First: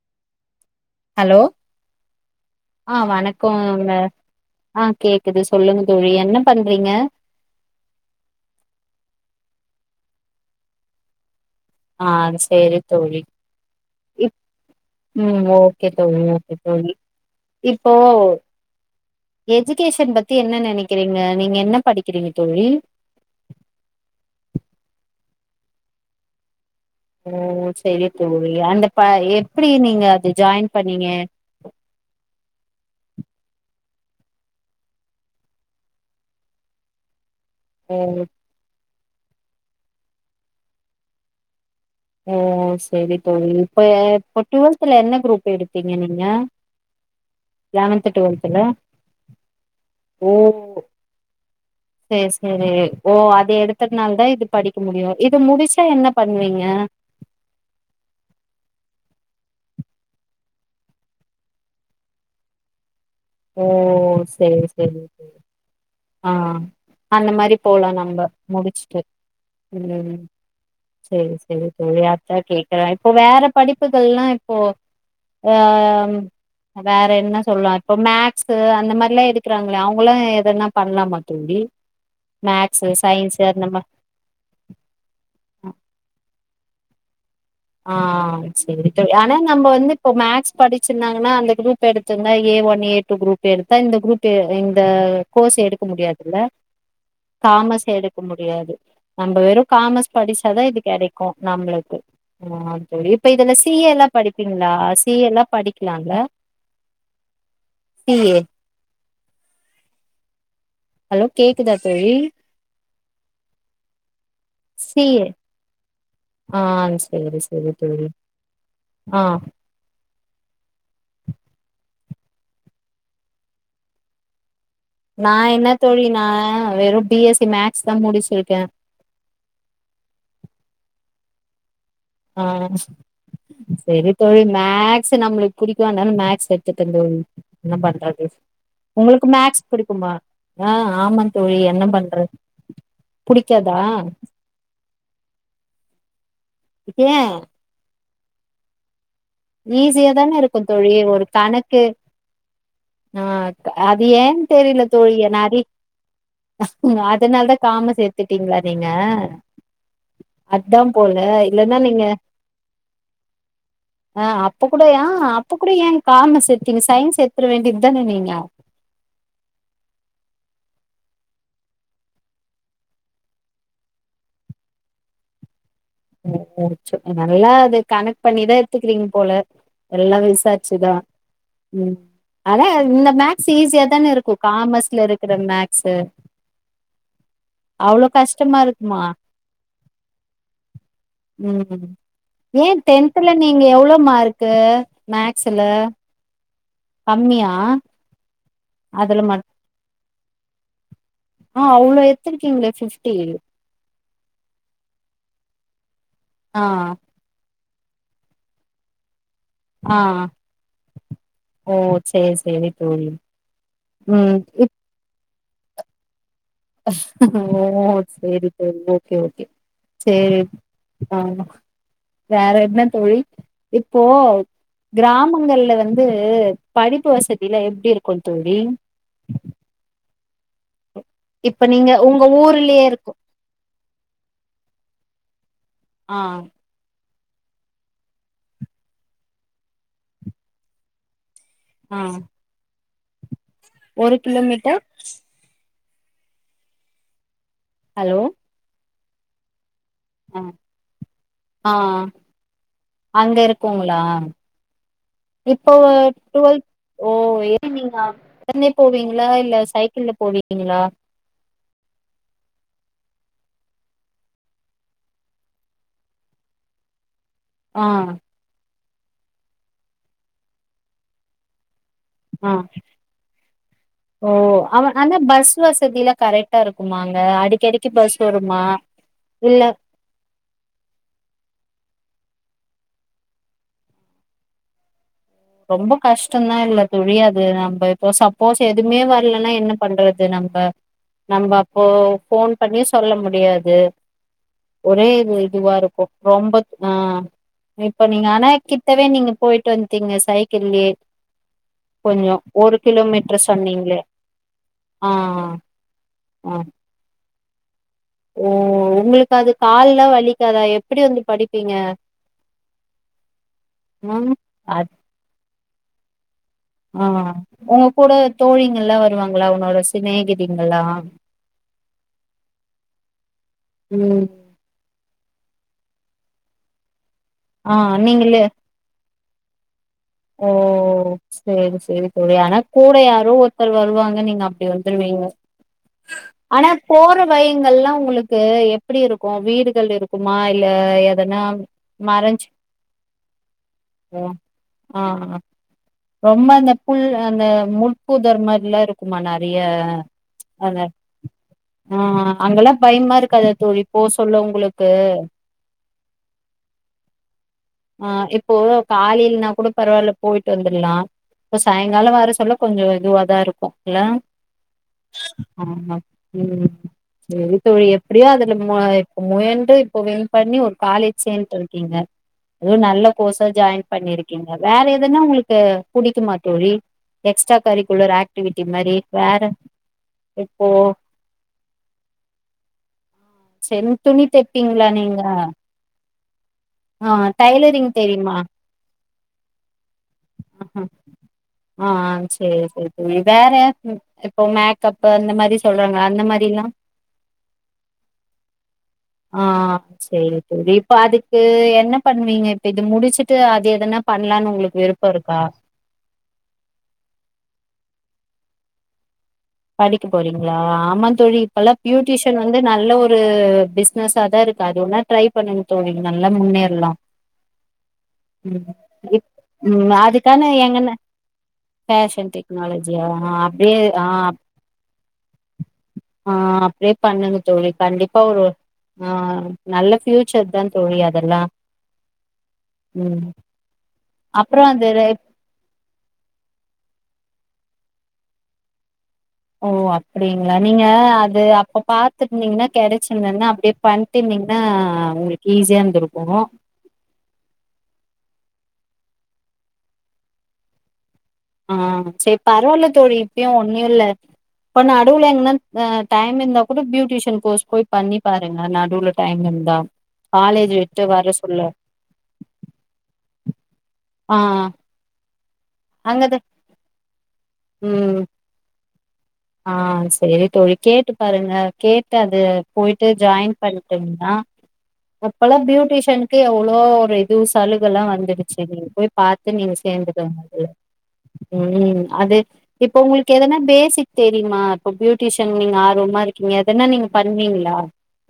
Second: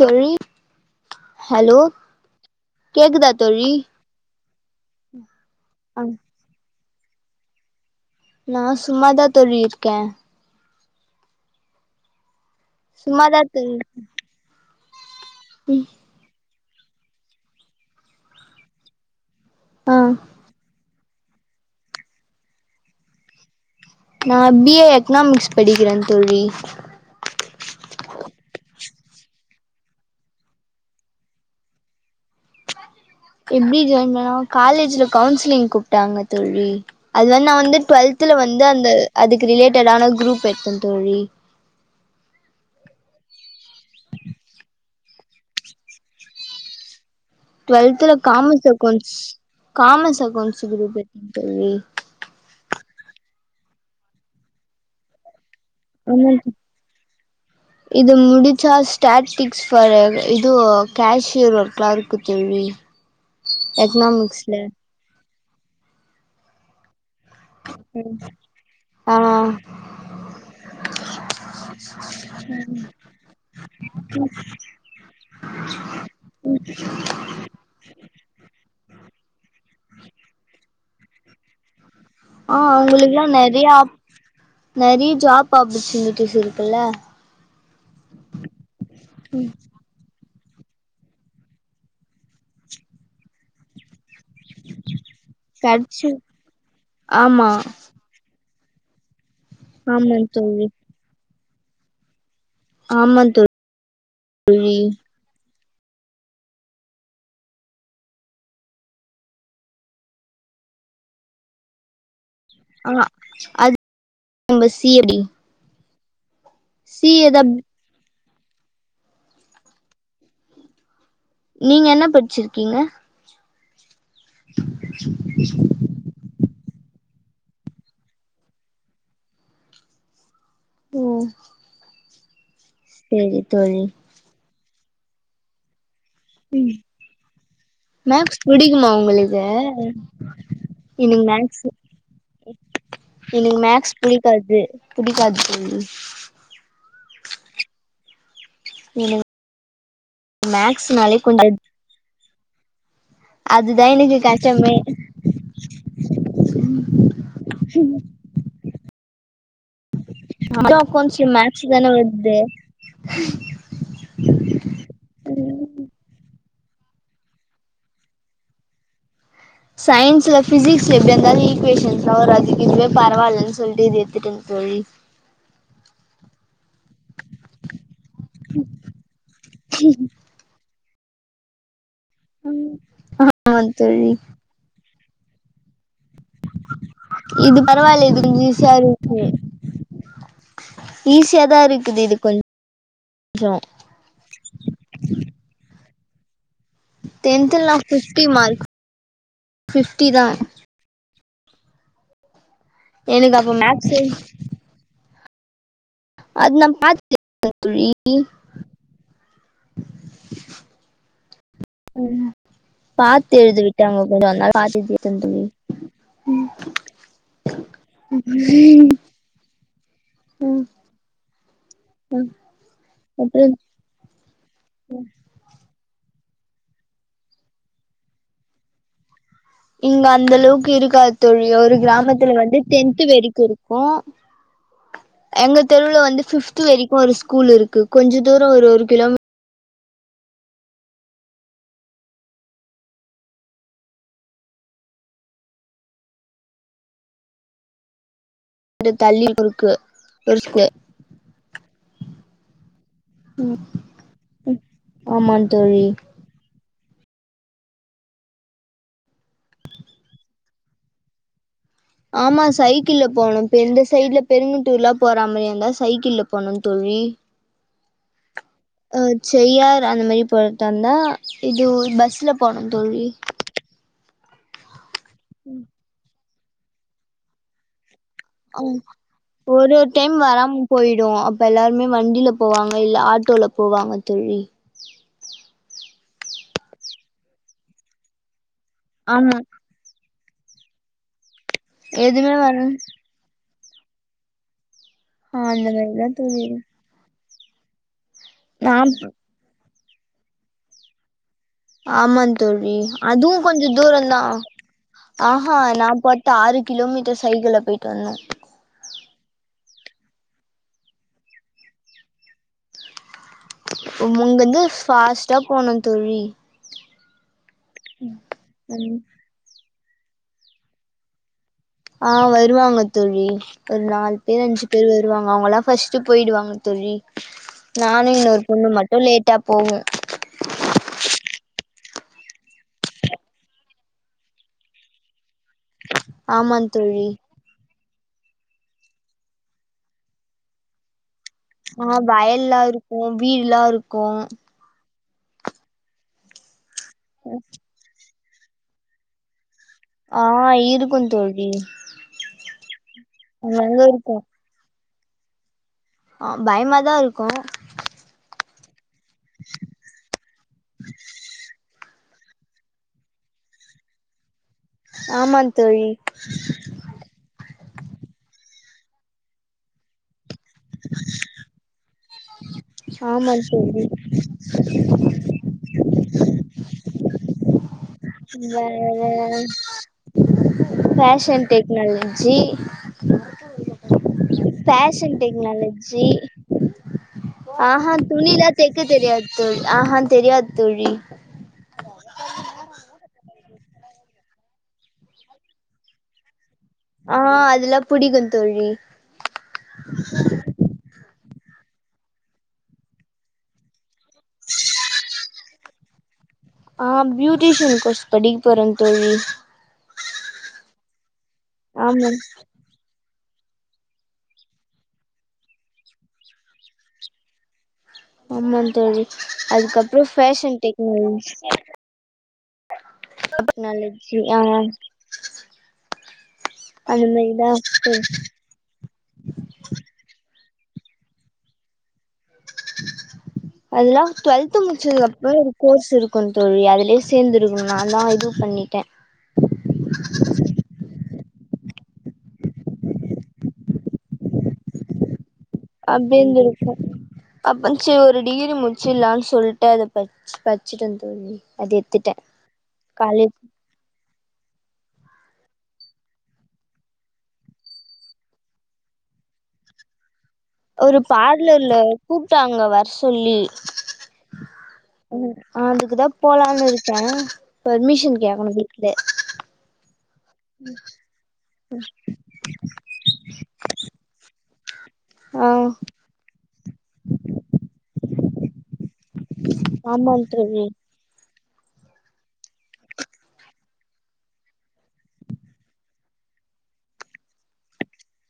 தோழி ஹலோ ஆ கேக்குதா தோழி வணக்கோங்க ஆ கேக்குது சொல்லுங்க அ தோழி என்ன பண்றீங்க நா சும்மாதா தோழி இருக்கே ஆ சேரி தோழி சும்மாதா தோழி ப் ம் ஓகே தோழி தோழி இப்போ ஆ எஜிகேசன் பத்தி என்ன நெனைக் க்கிறீங்க நீங்க என்ன படிக்கிறீங்க தோழி நா பீஏ எக்னாமிக்ஸ் படிக்கிறே தோழி ஓ சரி தோழி அந்த ப எப்பிடி நீங்க அது ஜாயின் பண்ணீங்க எப்பிடி ஜாயின்பண்ணோ காலேஜ்ல கவுன்சிலிங் கூப்புட்டாங்க தோழி அது வந்து நா வந்து ஓ டுவெல்த்தில வந்து அந்த அதுக்கு ரிலேட்டடான குரூப் எடுத்த தோழி ஓ சேரி தோழி இப்ப இப்ப டுவெல்தல என்ன குரூப் எடுத்தீங்க நீங்க லெவன்த் டு்வெல்தல டுவெல்த்ல காமர்ஸ் அக்கௌண்ட்ஸ் காமர்ஸ் ஓ அக்கௌண்ட்ஸ் குரூப் எடுத்த தோழி சேரி சேரி ஓ அது எடுத்ததுனால தா இது படிக்க முடியு இது முடிச் ட்டா என்ன ஆமா பண்ணுவீங்க இது முடிச்சா ஸ்டாட்டிக்ஸ் பர் இதோ கேஷியர் ஒர்க்கிளா இருக்கு தோழி ஓ எக்கனாமிக்ஸ்ல சேரி சேரி தோழி ஆ அந்த மாரி போலா நம்ம முடிச்சுட்டு ஆ ம் சேரி சேரி தோழி அதா கேக்குற இப்போ வேற படிப்புகலா இப்போ அ வேற என்ன சொல்லா க்ஸ்க்கு அந்த மாரில்லா எடுக்கறாங்களே அவங்களா எதனா பண்ணலாமா தோழி ஆ மேக்ஸு அவங்களுக்குல்லா சயின்ஸு அந்த நெறைய மா ஆப் நெறைய ஜாப் ஆப்பர்ச்சுனிட்டிஸ் இருக்குல்ல ஆ சேரி தோழி ஆனா நம்ம வந்து இப்ப மேக்ஸ் படிச்சிருந்தாங்கன்னா அந்த குரூப் எடுத்திருந்தா A one A two group எடுத்தா இந்த குரூப் பே இந்த கோர்ஸ் எடுக்க கெடச்சு முடியாதுல்ல ஆமா காமர்ஸ் எடுக்க முடி தெயாது நம்ம வெறு காமர்ஸ் ஆமா படிச்சாதா தோழி இது கெடைக்கு நம்மளுக்கு அ தோழி ஆமா இப்ப இதுல சிஏ எல்லா படிப்பீங்களா தோழி சிஏ எல்லா படி கிலாங்கில பிஏ ஹலோ கேக்குதா தோழி ஆஹ் அது ஒங்க சி ஏ டி ஆ சி ஏ சரி தா சரி தோழி ஆ நீங்க என்னா படிச்சிருக்கீங்க நா என்னா தோழினா வெறு பி எஸ்சி மேக்ஸ் தா முடிச்சிருக்கே உம் ஆ செரி தோழி நா ஸ் நம்மளுக்கு புறி -னால மேக்ஸ் எடுத்து தந்த என்ன பண்றது மேக்ஸ் புடிக்குமா உங்களுக்கு மேக்ஸ் பிடிக்குமா ஆ எனக்கு ஆமான் தோழி மேக்ஸ் என்ன பண்றது புடிக்காதா பிடிக்காது தோழி ஏ இல்ல ஈஸியா தானே இருக்கு தோழி ஒரு கொஞ்ச கணக்கு ஆ அதுதா அது எனக்கு ஏன் கஷ்டமே தெரியல தோழி நெறய அதனால தா காமஸ் சேத்துட்டீங்களா நீங்க அதா அக்காக்கு போல கொஞ்சோ மேக்ஸ் இல்லன்னா தான நீங்க வருது ஆ அப்ப கூட ஏ அப்ப கூட ஏ காமர்ஸ் எடுத்தீங்க சயின்ஸ் எத்துட வேண்டியது தானே நீங்க சயின்ஸ்ல பிசிக்ஸ்ல எப்டியா இருந்தாலும் ஈக்வேஷன்ஸ் எல்லாம் வரும் அதுக் இதுவே பரவாயில்ன்னு சொல்லிட்டு இது எத்துட்டுடேன் தோழி நல்லா அது கனெக்ட் பண்ணிதா எடுத்துக்கறீங்க போல எல்லாம் விசாரிச்சுதா உம் அத இந்த மேக்ஸ் ஆமா ஈஸியா தான தோழி இருக்கு காமர்ஸ்ல இருக்கு கிற மேக் இது அவ்ளோ பரவாயில்ல இது கொஞ்சோ கஷ்டமா ஈசியா இருக்கு ஈஸியா தா உம் இருக்குது இது ஏ டென்த்துல கொஞ்சோ நீங்க எவ்ளோ மார்க்கு மேக்ஸ்ல ஆ டென்த்ல நா ஃபிப்டி மார்க் அதுல மட் ஃபிப்டி தா ஆ அவ்ளோ எடுத்துருக்கீங்களே எனக்கு அப்ப மேக்ஸ்ஸு [inaudible] அது ஆ நா பாத்து [unintelligible] ஆ ஓ சேரி சேரி தோழி பாத்து எழுத விட்டாங்க கொஞ்சோ ம் அதனால ப் பாத்து எழுதிட்டே தோழி க்கு ஓ சேரி சேரி ஓகே ஓகே சேரி ம் ஆ ம் வேற என்ன தோழி அப்றோ இப்போ கிராமங்கள்ல வந்து ஆ படிப்பு வசதியில எப்பிடி இருக்கு தோழி இங்க அந்தளவுக் கு இருக்கா தோழி இப்ப ஒரு நீங்க உங்க கிராமத்துல வந்து ஊர்லயே டென்த் இருக்கு வரைக்கு இருக்கு எங்க தெருவில ஆ வந்து பிஃப்த்து வெரிக்கு ஒரு ஸ் கூல் இருக்கு கொஞ்ச தூரொ ஒரு ஒரு கிலோ மீ ஆ ஒரு கிலோமீட்டர் ஹலோ [unintelligible] தள்ளி இருக்கு ஒரு ஸ்கூல் ஆ அங்க இருக்குங்களா ஆமாந் இப்போ தோழி டுவேத் ஓ எ நீங்க உடனே போவீங்களா இல்ல சைக்கிள்ல போவீீங்களா ஆமா சைக்கிள போணு பெந்த சைட்ல பெருங்கட்டூர்ல்லா போறமேருந்தா சைக்கிள் போணு தோழி ஆ ஆ செய்யார் அந்த மாரி போய்டாதா இது ஒ பஸ் ஸ்ல ஆ போனு தோழி ஓ அவ ஆன பஸ் வசதிலா கரெக்ட் டா இருக்குமாங்க அடிக்கடிக்கு பஸ் வருமா ஆ இல்ல ஒரு டைம் வராம போயிடு அப்ப எல்லாருமே வண்டியில போவாங்க இல்ல ஆட்டோல போவாங்க தோழி ரொம்ப கஷ்டம்தா இல்ல தோழி அது நம்ம இப்போ சப் ப்போஸ் எதுவுமே ஆமா வரலன்னா என்ன பண்றது து நம்ப நம்ம அப்போ எதுமே ஃபோன் வர பண்ணி சொல்ல முடியா ஏ ஒரே இ ஆ அந்த இதுவா இருக்கு மாரிதா தோழி ரொம்ப ஆ மே போனீங்க ஆனா நா கிட்டவே நீங்க போயிட்டு வந்து திங்கஸ் சைக்கில்லே ஆமந்தோழி அதுவு கொஞ்ச சொன்னீங்களே தூரதா ஆ ஆஹா நாற்பத் ஆ ஆறு கிலோமீட்டர்ஸ் சைக்ள்ல போயிட் ஓ உங்களுக் காது கால்ல்லா வலிக்காதா எப்டி வந்து படிப்பீங்க உங்க வந்து ம் ஃபாஸ்ட்டா போணு தோழி ஆ உங்க கூட தோழிங்கல்லா ம் வருவாங்களா உன்னோட. சேத் சினேகிதிங்களா ஆ வருவாங்க தோழி ஒரு நாலு ம் பேர் அஞ்சு பேர் வருவாங்க அவுங்களா ஃபஸ்டு போயிடுவாங்க தோழி ஆ நானு நீங்களே இன்னொரு பொண்ணு மட்டு லேட் கிட்ட போவும் ஓ சேரி சேரி சேரி ஆனா கூட யாரோ ஒருத்தர் வருவாங்க நீங்க அப்டி வந்துருவீங்க ஆமா ஆனா தோழி போற வழிங்கள்ல்லா உங்களுக் க்கு எப்டி இருக்கும் வீடுகள் இருக்குமா இல்ல எ ஆ வயல்லா இருக்கு வீடுல்லா இருக்கு ஓ! ஆ அப் ரொம்ப அந்தப் புல் அந்த முட் பூதர் மாரில்லா இருக்குமா நா அப்டியா ஆ அத இருக்கு தோழி ஆ அங்கல்லா பயமா இருக்கதா அங்கங்க தோழி போ இருக்கு சொல்ல உங்களுக் க்கு ஆ பயமாதா இருக்கு போன ப் காலைலனா கூட பரவால்ல போயிட்டு வர ல்லா இப்ப சாய்கால வர சொல்ல கொஞ்ச இதுவதா இருக்கு இல்ல ஆமா தோழி ஆமா உம் சேரி தோழி எப்டியே அதுல இப்ப முயன்று இப்ப வேனு பண்ணி ஒரு காலேஜ் சேர்ந்துட்டு இருக்கீங்க அதுவும் நல்ல ஆமா கோர்ஸா தோழி ஜாயின் பண்ணிருக்கீங்க வேற எதுனா உங்களுக் த புடிக்க மா தோழி எக்ஸ்டா கரி வேற இப்போ பேஷன் டெக்னாலஜி சென் துணி தைப்பிங்களா ஃபேஷன் நீங்க டெக்னாலஜி ஆஹ் டைலரிங் தெரியுமா ம் சார் ஆஹ ஆஹ் சேரி சேரி சேரி வேற இப்போ மேக்கப் அந்த மாரி சொல்றாங்க அந்த மாரியா ஆ அதெல்லா புடிக்கு தோழி ஆஹ் சேரி சேரி இப்ப அதுக் என்ன பண்ணுவீங்க இப்ப இது முடிச்சுட்டு அது எதன பண்லான்னு உங்களுக் இப்ப இருக்கா ஆஹ பியூட்டிஷன் கோர்ஸ் படிக்க போறேன் தோழி படிக்க போறீங்களா ஆமா தோழி இப்பெல்லா ஆமா பியூட்டிஷன் வந்து நல்ல ஒரு ஒரு பிசினஸ் சத இருகாது ஒன்னா ட்ரை பண்ணுனும் தோனிங்க நல்லா முன்னேறலாம் ஆமா தோழி உம் அதுக்கப்றோ அதுக்கான ஃபேஷன் எங்கன்ன டெக்னாலஜி ஃபேஷன் டெக்னாலஜியா ஹ் அப்டியே டெக்னாலஜி ஆஹ் ஆ ஆஹ் அப்டியே அந்த பண்ணுனும் மாரிதா தோழி கண்டிப்பா ஒரு ஆஹ் நல்ல சே மிச்சதான் தோழி அதெல்லாம் அதெலா டுவல்த் அப்புறம் அது முடிச்சதுக்கப்றம் ஒரு கோர்ஸ் இருக்கு தோலி அதுலே சேர்ந்து நான் தான் இது பண்ணிட்டேன் ஓ அப்படிங்களா நீங்க அது இது அப்ப பாத்தீர்ங்கனா கெடச்ர்கன்னா அப்டியே பண்னுதீங்கன்னா உங்களுக் அப்டியே இருந்துருக்கும் அப்பங் சோறு டிகிரி முடிச்சிரலானு சொல்லிட்டு அத பச் பச்சுட்டு வந் ஆ சேர் பரவாயில்ல தோழி காலேஜ் இப்பயும் ஒன்னு இல்ல இப்ப நடுவுல என்னா டைம் இருந்தா கூட பியூட்டிஷன் கோஸ் போய் பண்ணி பாருங்க நடுவுல டைம் இருந்தா காலேஜ் ஒரு விட்டு வர சொல்ல பார்லர்ல கூப்ட்டாங்க வர சொல்லி ஆ [inaudible] அதுக்குதான் அங்கத போலான்னு இருக்கேன் பெர்மிஷன் ம் கேட்கணும் வீ ஆ செரி தோழி கேட்டு பாருங்க கேட்டு அது போயிட்டு ஜாயின் பண்ணிட்டீங்கன்னா ஆ அப்பல்லாம் பியூட்டிஷனுக்கு எவ்வளோ ஒரு இது சலுக எல்லாம் வந்துரு செரி நீங்க போய் பாத்து நீங்க ஆமா சேந்துக்கங்க தோழி அதுல ம் அது இப்ப உங்களுக்கு எதனா பேஷிக் தெரியுமா இப்போ பியூட்டிஷன் நீங்க ஆர்வமா இருக்கீங்க எதனா நீங்க பண்ணுவீங்களா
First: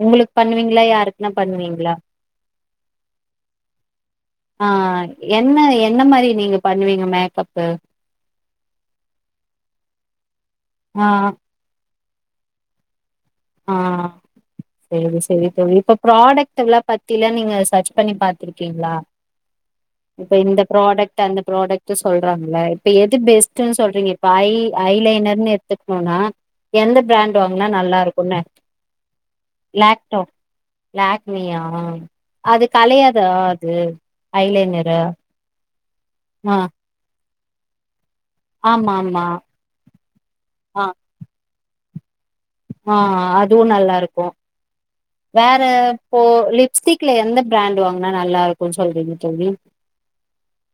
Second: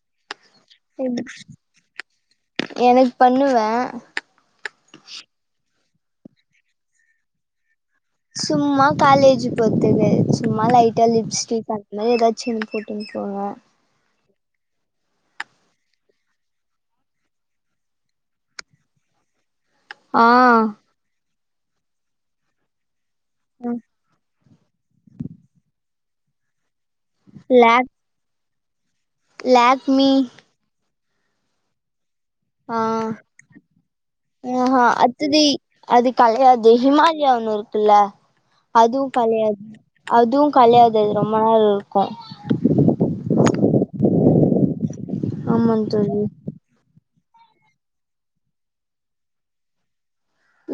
உங்களுக் பண்ணுவீங்களா யாருக்குனா பண்ணுவீங்களா எனக்கு பண்ணுவே ஆ என்ன என் என்ன மாரி நீங்க பண்ணுவீங்க மேக்கப்பு சும்மா காலேஜ் பொறுத்தது சும்மா லைட்டா ஆ லிப்ஸ்டிக் அ என்னா ஏதாச்சும் போட்டு போவேன் ஆ சேரி சேரி தோழி இப்ப ப்ராடக்ட்ல்லாம் பத்திலாம் நீங்க சர்ச் பண்ணி பாத்துருக்கீங்களா இப்ப இந்த ஆ ப்ராடக்ட் அந்த ப்ராடக்ட் சொல்றாங்கள இப்ப எது பெஸ்ட்னு சொல்றீங்க இப்ப ஐ ஐ லைனர் எடுத் போனா எந்த பிராண்ட் வாங்கனா லாக் நல்லாருக் ஆ லாக்மி லாக்மியா அது ஆ கலையாதா அது ஐ ஆஹா லைனர்ரு அத்தது அது கலையாது ஹிமால் லியா ஒண்ணு இருக்குல்ல ஆமா அதுவு ஆமா களையாது அதுவு ஆ களையாது அது ரொம்ப நாள் கோம் ஆ அதுவு நல்லாருக்கோ வேற ஆமா தோழி போ லிப்ஸ்டிக் டுல எந்த பிராண்ட் வாங்னா நல்லா இருக்குன் சொல்றீங்க தோழி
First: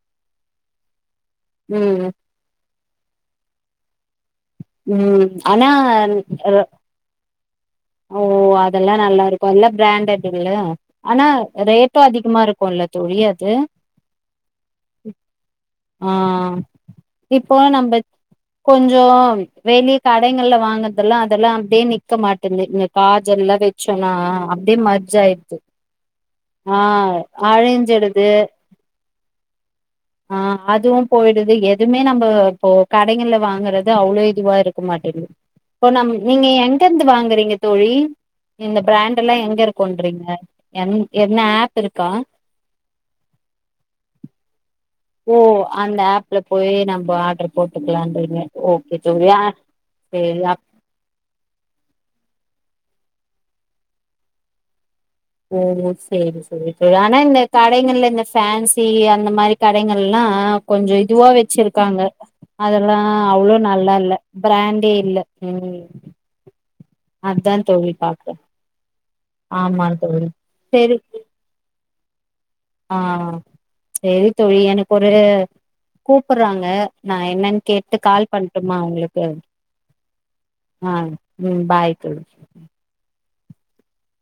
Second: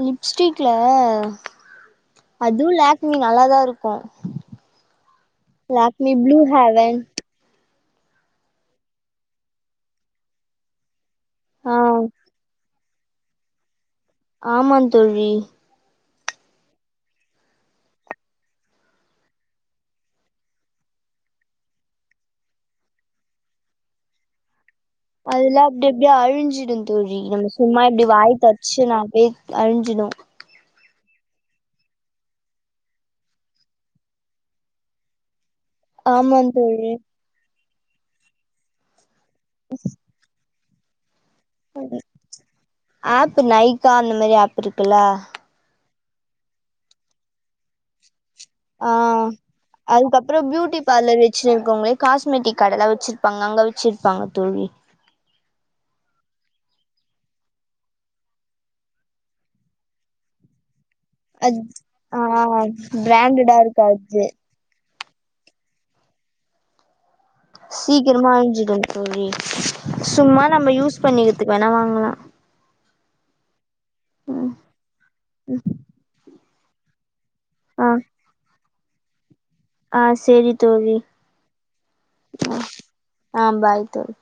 லிப்ஸ்டிக்ல ம் அதுவு லாக் ம் நல்லா தாருக்கும் ம் ஆனா ப்ளூ அ ஹேவன் ஓ அதெல்லா நல்லாருக்கும் எல்லா பிராண்டட் இல்ல ஆனா ஆ ரேட்டு அதிகமா இருக்குன்ல தெரியாத்து ஆமாந் தோழி ஆ இப்போ நம்ப கொஞ் சோம் வெளிய கடைங்கள்ல வாங்கறதெல்லா அதெல்லா அப்பிடியே நிக்க மாட்டேங்கு இங்க காஜல்லாம் வச்சோனா அதுல்லா அப்டி அப்டியே ஆ அழிஞ்சிடும் தோழி நம்ம சும்மா இப்டி அழிஞ்சிடுது வாய் தெடச்சு நா அப்டியே அழிஞ்சிடும் ஆ அதுவு போய்டுது எதுமே நம்ப இப்போ கடைகள்ல வாங்குறது அவ்ளோ இதுவா இருக்க மாட்டிங்குது போ நம் ஆமா நீங்க எங்க தோழி இருந்து வாங்குறீங்க தோழி இந்த பிராண்ட்டு எல்லா எங்கருக்குன்றீங்க யங் ஆப் நைகா அந்த மாரி ஆப் இருக்குல்ல ஓ அ அந்த ஆப்ல போய் நம்ம ஆடுரு போட்டு கிலான்ரிங்க ஆ அதுக்கப்புற பியூட்டி பார்லர் வச்சிருக்கோங்க காஸ்மெட்டிக் கடெலாம் வச்சிருக் பாங்க அங்க வச்சிருப்பாங்க தோழி ஓ சேரி சேரி ஆனா இந்த கடைங்கள்ல இந்த ஃபேன்சி அந்த மாரி கடைங்கள்லா கொஞ்ச இதுவா அது வச்சிருக்காங்க ஆ அதெல்லா பிராண்டடா அவ்ளோ நல்லா இல்ல இருக்காது பிராண்டே இல்ல ம் அதா தோழி சீக்கிரமா பாக்குறே அயிஞ்சிடும் தோழி ஆமா தோழி சும்மா நம்ம சேரி யூஸ் பண்ணிக்கிறதுக்கு வேணா வாங்கலா ஆ செரி ம் தோழி எனக்கு ஒரு கூ ப்டறாங்க நான் என்னன்னு கேட்டு கால் பண்டு ஆமா உங்களுக்கு ஆஹ் செரி ஆ தோழி ம் பாய் தோழி ஆஹ் பாய் தோழி